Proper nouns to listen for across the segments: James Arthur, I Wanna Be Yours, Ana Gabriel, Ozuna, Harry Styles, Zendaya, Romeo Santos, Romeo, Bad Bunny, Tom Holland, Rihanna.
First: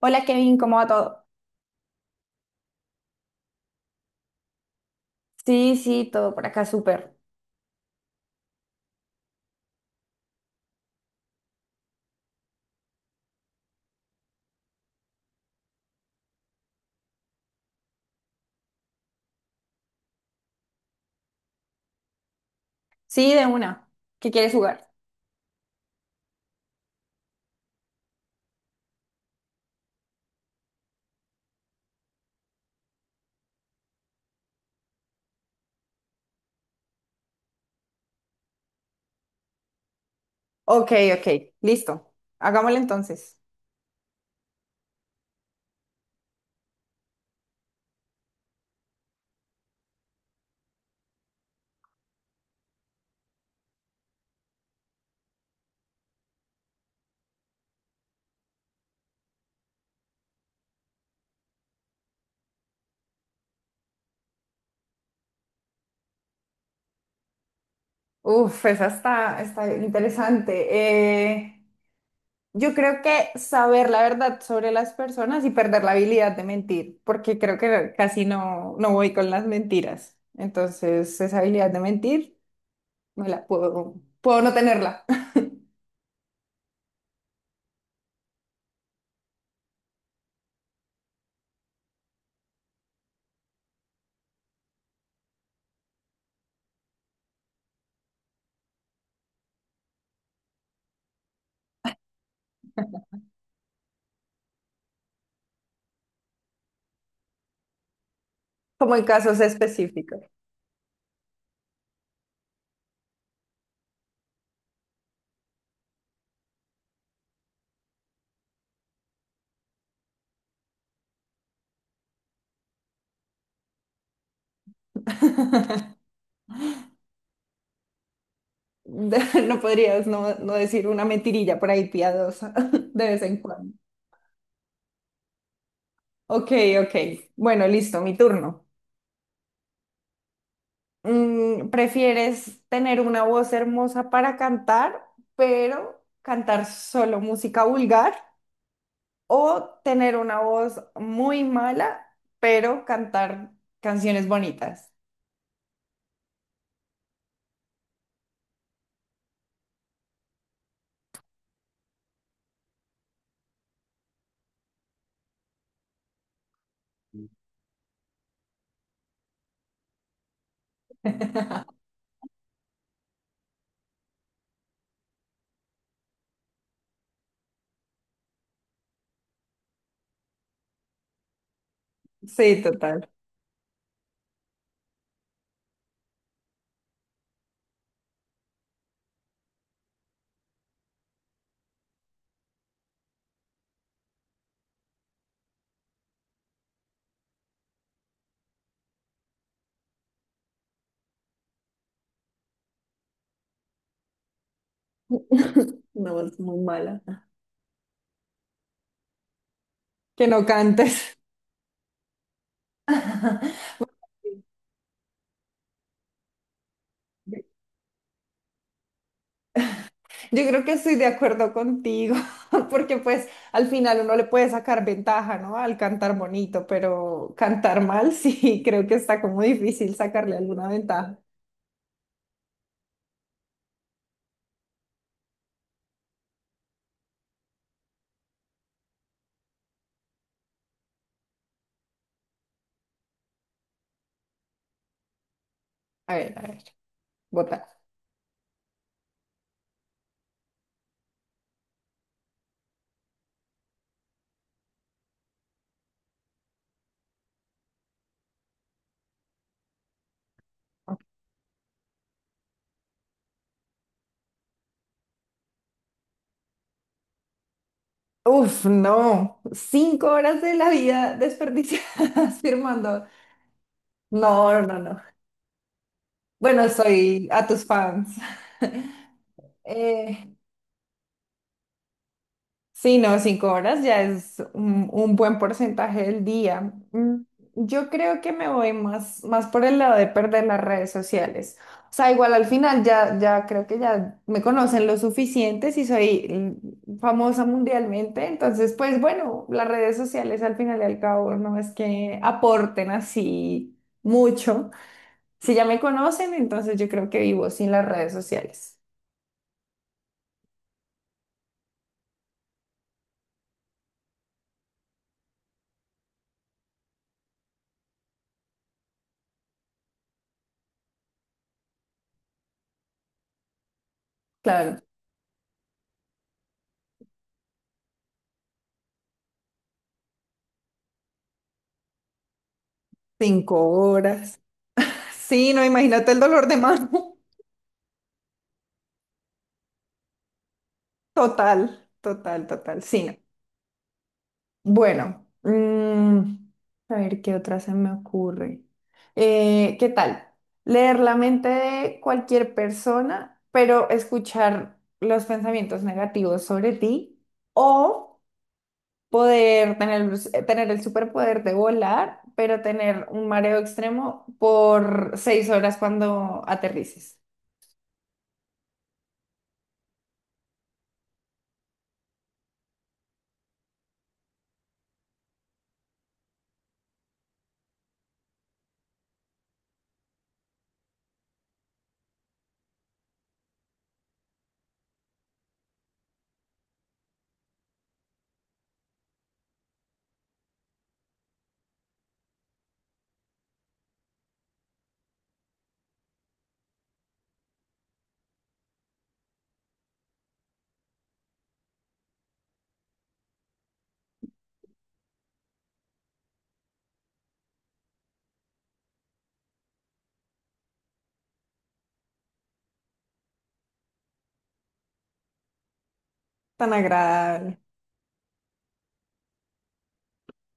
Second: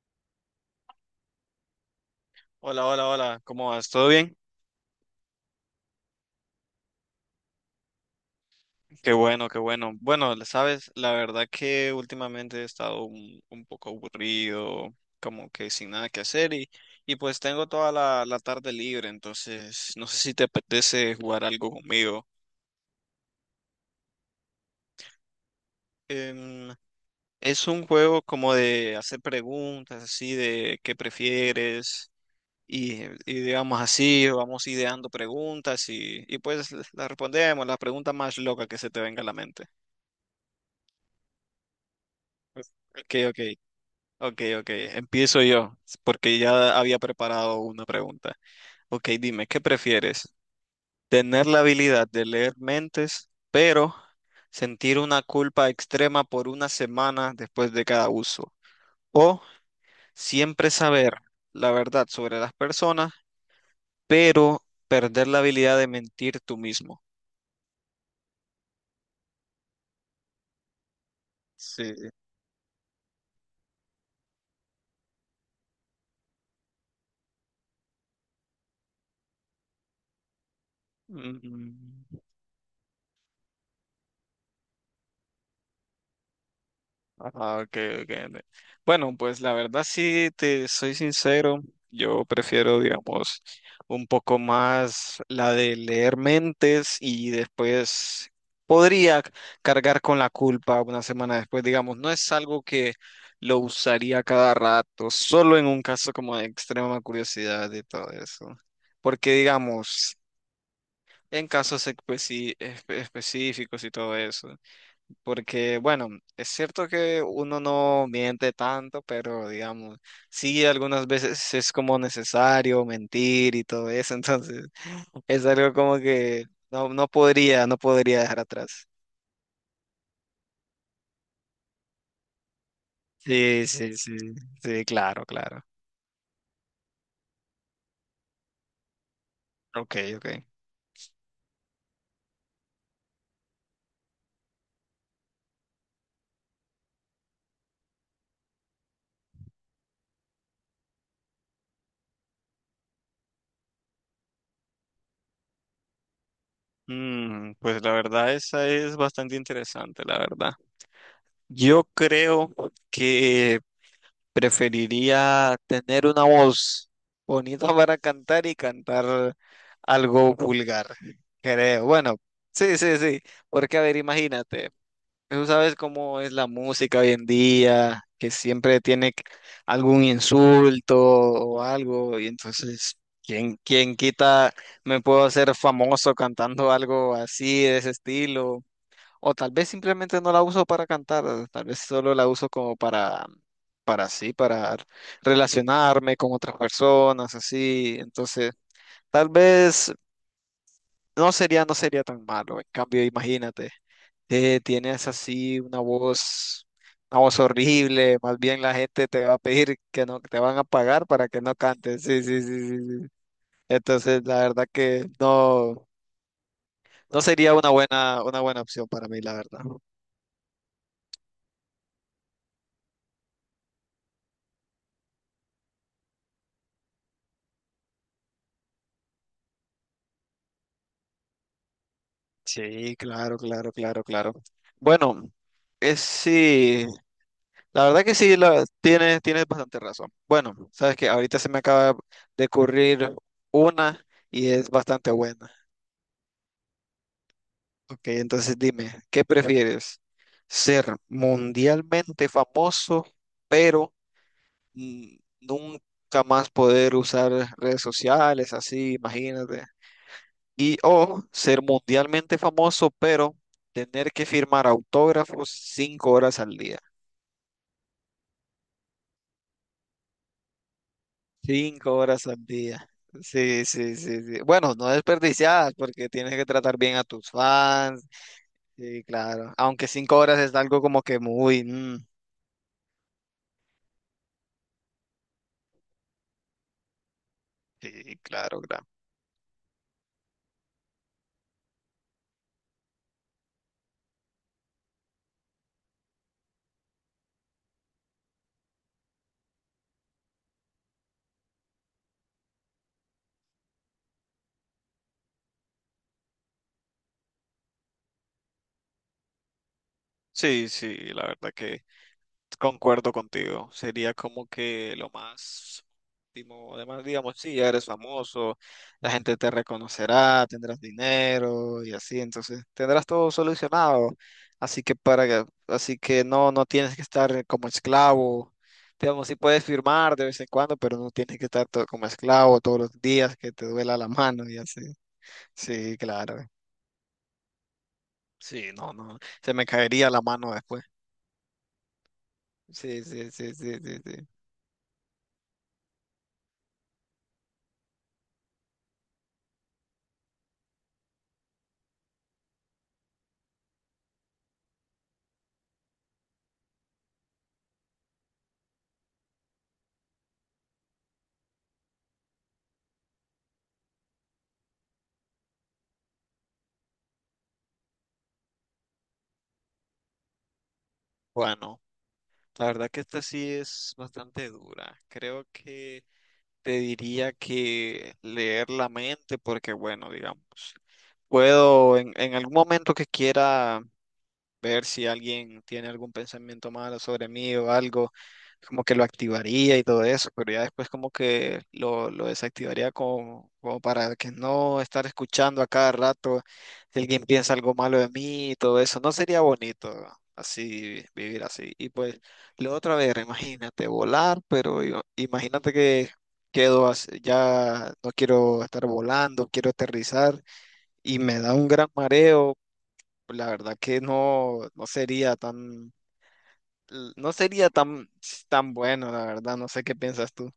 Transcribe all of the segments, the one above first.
Hola Kevin, ¿cómo va todo? Hola, hola, hola, ¿cómo vas? ¿Todo bien? Sí, sí, todo por acá, súper. Qué bueno, qué bueno. Bueno, sabes, la verdad que últimamente he estado un poco aburrido, como que sin nada que hacer y pues tengo toda la tarde libre, entonces no sé si te apetece jugar algo conmigo. Sí, de una. ¿Qué quieres jugar? Em, es un juego como de hacer preguntas, así de qué prefieres y digamos así, vamos ideando preguntas y pues las respondemos, la pregunta más loca que se te venga a la mente. Ok, ok, listo. Hagámoslo Ok, entonces. ok. Ok, ok, empiezo yo, porque ya había preparado una pregunta. Ok, dime, ¿qué prefieres? ¿Tener la habilidad de leer mentes, pero sentir una culpa extrema por una semana después de cada uso? ¿O siempre saber la verdad sobre las personas, pero perder la habilidad de mentir tú mismo? Uf, esa está interesante. Eh, Sí. yo creo que saber la verdad sobre las personas y perder la habilidad de mentir, porque creo que casi no, no voy con las mentiras. Entonces, esa habilidad Mm. de mentir, me la puedo, puedo no tenerla, Ah, ok, ok, bueno, pues la verdad sí, te soy sincero, yo prefiero, digamos, un poco más la de leer mentes y después podría c- cargar con la culpa una semana después, digamos, no es algo que lo usaría cada rato, solo en un caso como de extrema curiosidad y todo eso. como en Porque, casos digamos, específicos. en específicos y todo eso. Porque, bueno, es cierto que uno no miente tanto, pero digamos, sí, algunas veces es como necesario mentir y todo eso, entonces es algo como que no, no podría, no podría dejar atrás. No podrías no, no decir una mentirilla por ahí piadosa de vez en Sí, cuando. sí, sí, sí, claro, claro. Ok, ok. Bueno, listo, mi turno. Ok, ok. ¿Prefieres tener una voz hermosa para cantar, pero cantar solo música vulgar? ¿O tener una voz muy mala, pero cantar canciones bonitas? Mm, pues la verdad, esa es bastante interesante, la verdad. Yo creo que preferiría tener una voz bonita para cantar y cantar algo vulgar, creo. Bueno, sí, sí, sí, porque a ver, imagínate, tú sabes cómo es la música hoy en día, que siempre algún insulto o algo, y Sí, entonces, total. ¿Quién quita me puedo hacer famoso cantando algo así, de ese estilo? O tal vez simplemente no la uso para cantar, tal vez solo la uso como para así, para relacionarme con otras personas, así. Entonces, tal vez no sería tan malo. En cambio, imagínate, tienes así una Una voz muy mala. una voz horrible, más bien la gente te va a pedir que no, Que te no van a cantes. pagar para que no cantes. Sí, sí, sí, sí, sí. Entonces, la verdad que no, no sería una una buena opción para mí, la verdad. Yo creo que estoy de acuerdo contigo, porque pues al final uno le puede sacar ventaja, ¿no? Al cantar bonito, pero cantar mal, sí, creo que está como difícil sacarle alguna ventaja. Sí, claro, claro, claro, claro. Bueno, es sí, la verdad que sí, la, tienes, tienes bastante razón. Bueno, sabes que ahorita se me acaba de ocurrir una y es bastante buena. A ver, votar. Ok, entonces dime, ¿qué prefieres? ¿Ser mundialmente famoso, pero nunca más poder usar redes sociales, así, imagínate? Y o ser mundialmente famoso, pero tener que firmar autógrafos cinco horas al día. Uf, no, cinco horas de la vida Cinco horas desperdiciadas al día. firmando. Sí, sí, sí, sí. No, Bueno, no, no no. desperdiciadas porque tienes que Bueno, tratar bien a soy tus a tus fans. fans. Sí, claro. Aunque cinco Eh, horas es algo como que muy... Sí, no, 5 horas ya es un buen porcentaje del día. Yo sí, creo que me claro, voy claro. más por el lado de perder las redes sociales. O sea, igual al final ya, ya creo que ya me conocen lo suficiente si soy famosa mundialmente. Entonces, pues bueno, las redes sociales al final y al cabo no es que aporten así mucho. Si ya me conocen, entonces yo creo que vivo sin las redes sociales. Sí, sí, la verdad que... Concuerdo contigo, sería como que lo más óptimo. Además, digamos, sí, ya eres famoso, la gente te reconocerá, tendrás dinero y así, entonces tendrás todo solucionado. Claro, Así que para que, así que no, no tienes que estar como esclavo. Digamos, sí puedes firmar de vez en cuando, pero no tienes que como esclavo todos los días que te cinco duela la horas. mano y así. Sí, no, Sí, imagínate el claro. dolor de mano. Sí, no, no, se me caería la mano después. Total, total, total. Sí, Sí, no. sí, sí, sí, sí, sí. Bueno, a ver qué otra se me ocurre. ¿Qué tal? Leer la mente de cualquier persona, pero escuchar los pensamientos negativos sobre ti, o poder tener el superpoder de volar, pero tener un mareo extremo por 6 horas cuando aterrices. Bueno. La verdad que esta sí es bastante dura. Creo que te diría que leer la mente, porque bueno, digamos, puedo en algún momento que quiera ver si alguien tiene algún pensamiento malo sobre mí o algo, como que lo activaría y todo eso, pero ya después como que lo desactivaría como, como para que no estar escuchando a cada rato si alguien piensa algo malo de mí y todo eso, no sería bonito así vivir así. Y pues lo otra vez, imagínate volar, pero imagínate que quedo así, ya no quiero estar volando, quiero aterrizar y me da un gran mareo pues la verdad que Tan no agradable. sería tan, tan bueno, la verdad, no sé qué piensas tú.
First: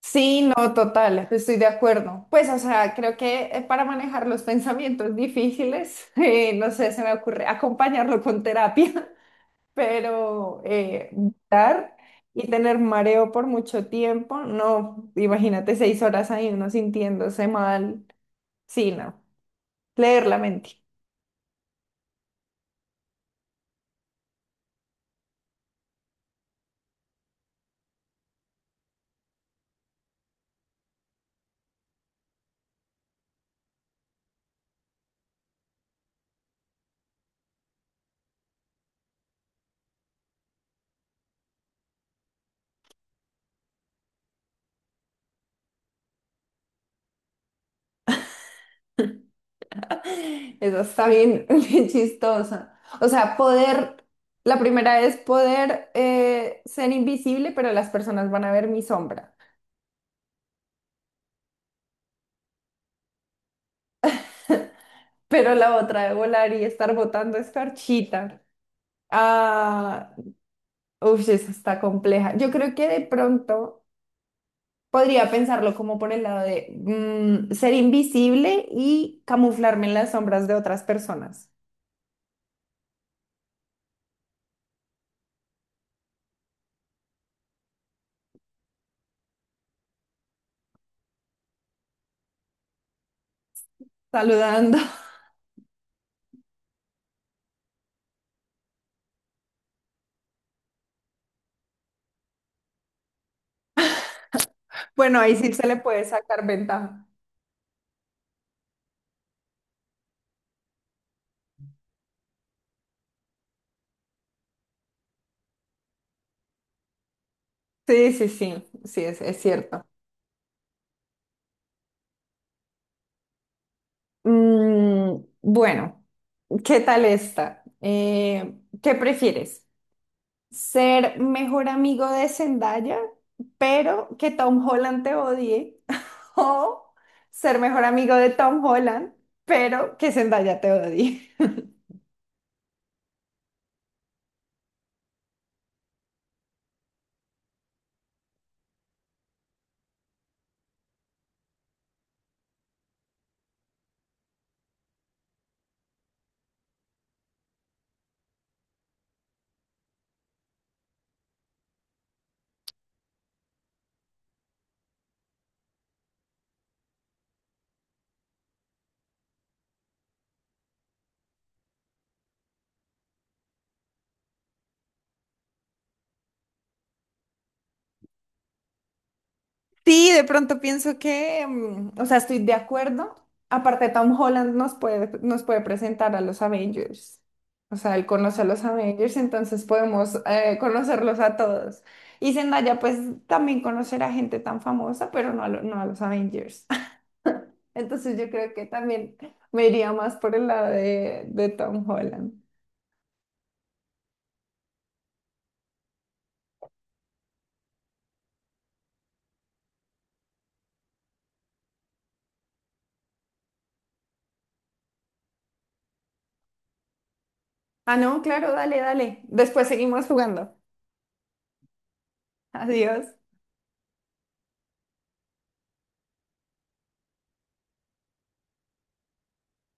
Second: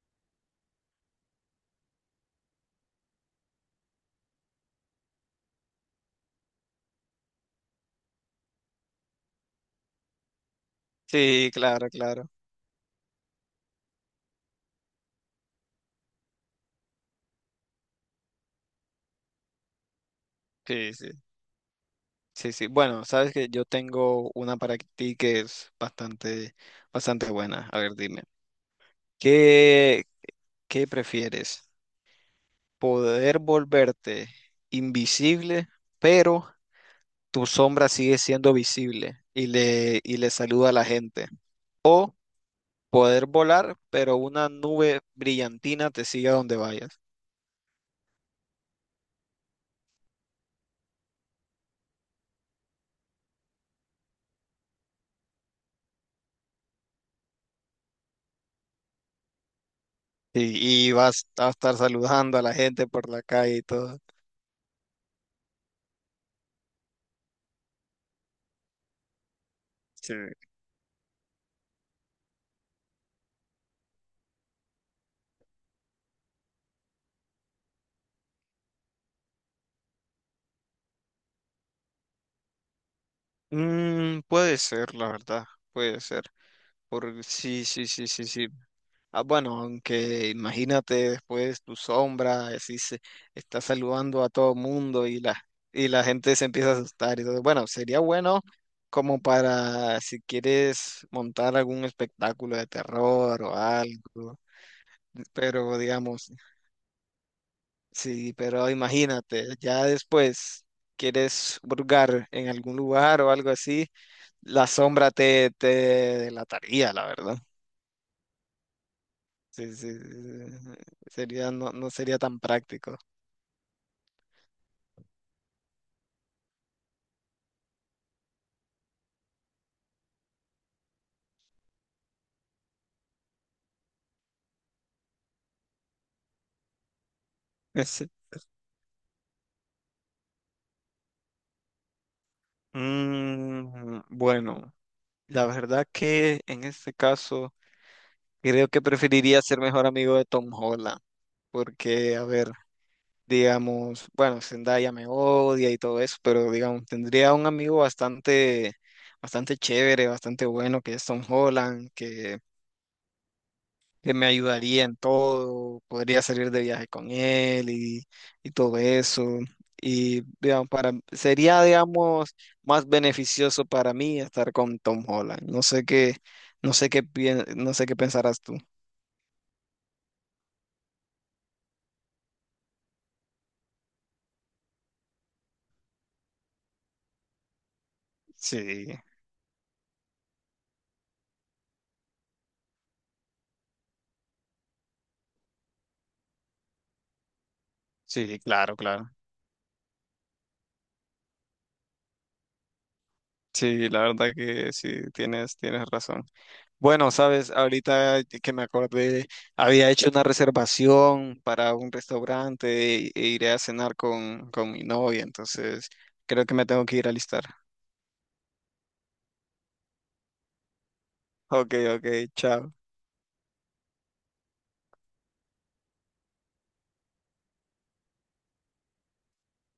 Sí, no, total, estoy de acuerdo. Pues, o sea, creo que para manejar los pensamientos difíciles, no sé, se me ocurre acompañarlo con terapia, pero Sí, claro, vomitar claro. y tener mareo por mucho tiempo, no, imagínate 6 horas ahí uno sintiéndose mal, sí, no, leer la mente. Sí, sí. Sí, sí. Bueno, sabes que yo tengo una para ti que es bastante, bastante buena. A ver, dime. ¿Qué, ¿qué prefieres? ¿Poder volverte invisible, pero tu sombra sigue siendo visible y y le saluda a la gente? Poder volar, pero una nube brillantina te sigue a donde vayas. Eso está bien, bien chistosa. O sea, poder, la primera es poder ser invisible, pero las personas van a ver mi sombra. Y vas a estar saludando a la gente por la calle y todo. Pero la otra de volar y estar botando escarchita. Ah, Sí. uff, esa está compleja. Yo creo que de pronto podría pensarlo como por el lado de ser invisible y camuflarme en las sombras de otras personas. Mm, puede ser, la verdad, puede ser. Por, sí, sí, sí, sí, sí. Ah, bueno, aunque imagínate después tu sombra, así se está saludando a todo Saludando. mundo y y la gente se empieza a asustar. Y todo. Bueno, sería bueno como para si quieres montar algún espectáculo de terror o algo. Bueno, ahí sí se le Pero puede digamos, sacar ventaja. sí, pero imagínate, ya después quieres hurgar en algún lugar o algo así, la sombra te delataría, la verdad. Sí, sí, sí, sí, es Sí, cierto. sí, sí, sí. Sería, no, no sería tan práctico. Mm, bueno, ¿qué tal esta? ¿Qué prefieres? ¿Ser mejor amigo de Zendaya, pero que Tom Holland te odie, o ser mejor amigo de Tom Holland, pero que Zendaya te odie? Sí. Mm, bueno, la verdad que en este caso creo que preferiría ser mejor amigo de Tom Holland, porque, a ver, digamos, bueno, Zendaya me odia y todo eso, pero digamos, tendría un amigo bastante, bastante chévere, bastante bueno, que es Tom Holland, que me ayudaría en todo, podría salir de viaje con él y todo eso. Y digamos, para, sería, digamos, más beneficioso para mí estar con Tom Holland. No sé qué, no sé qué, no sé qué pensarás tú. Sí, de pronto pienso que, mm, o sea, estoy de acuerdo. Aparte, Tom Holland nos puede presentar a los Avengers. O sea, él conoce a los Sí, Avengers, entonces podemos conocerlos a todos. Y Zendaya, pues, también conocerá gente tan famosa, pero no a lo- no a los Avengers. Entonces yo sí, creo que claro, claro. también me iría más por el lado de Tom Holland. Sí, la verdad que sí, tienes, tienes razón. Bueno, sabes, ahorita que me acordé, había hecho una reservación para un restaurante e iré a cenar con mi novia, entonces creo que me tengo que ir a alistar. Ah, no, claro, dale, dale. Después seguimos jugando. Ok, ok, chao. Adiós.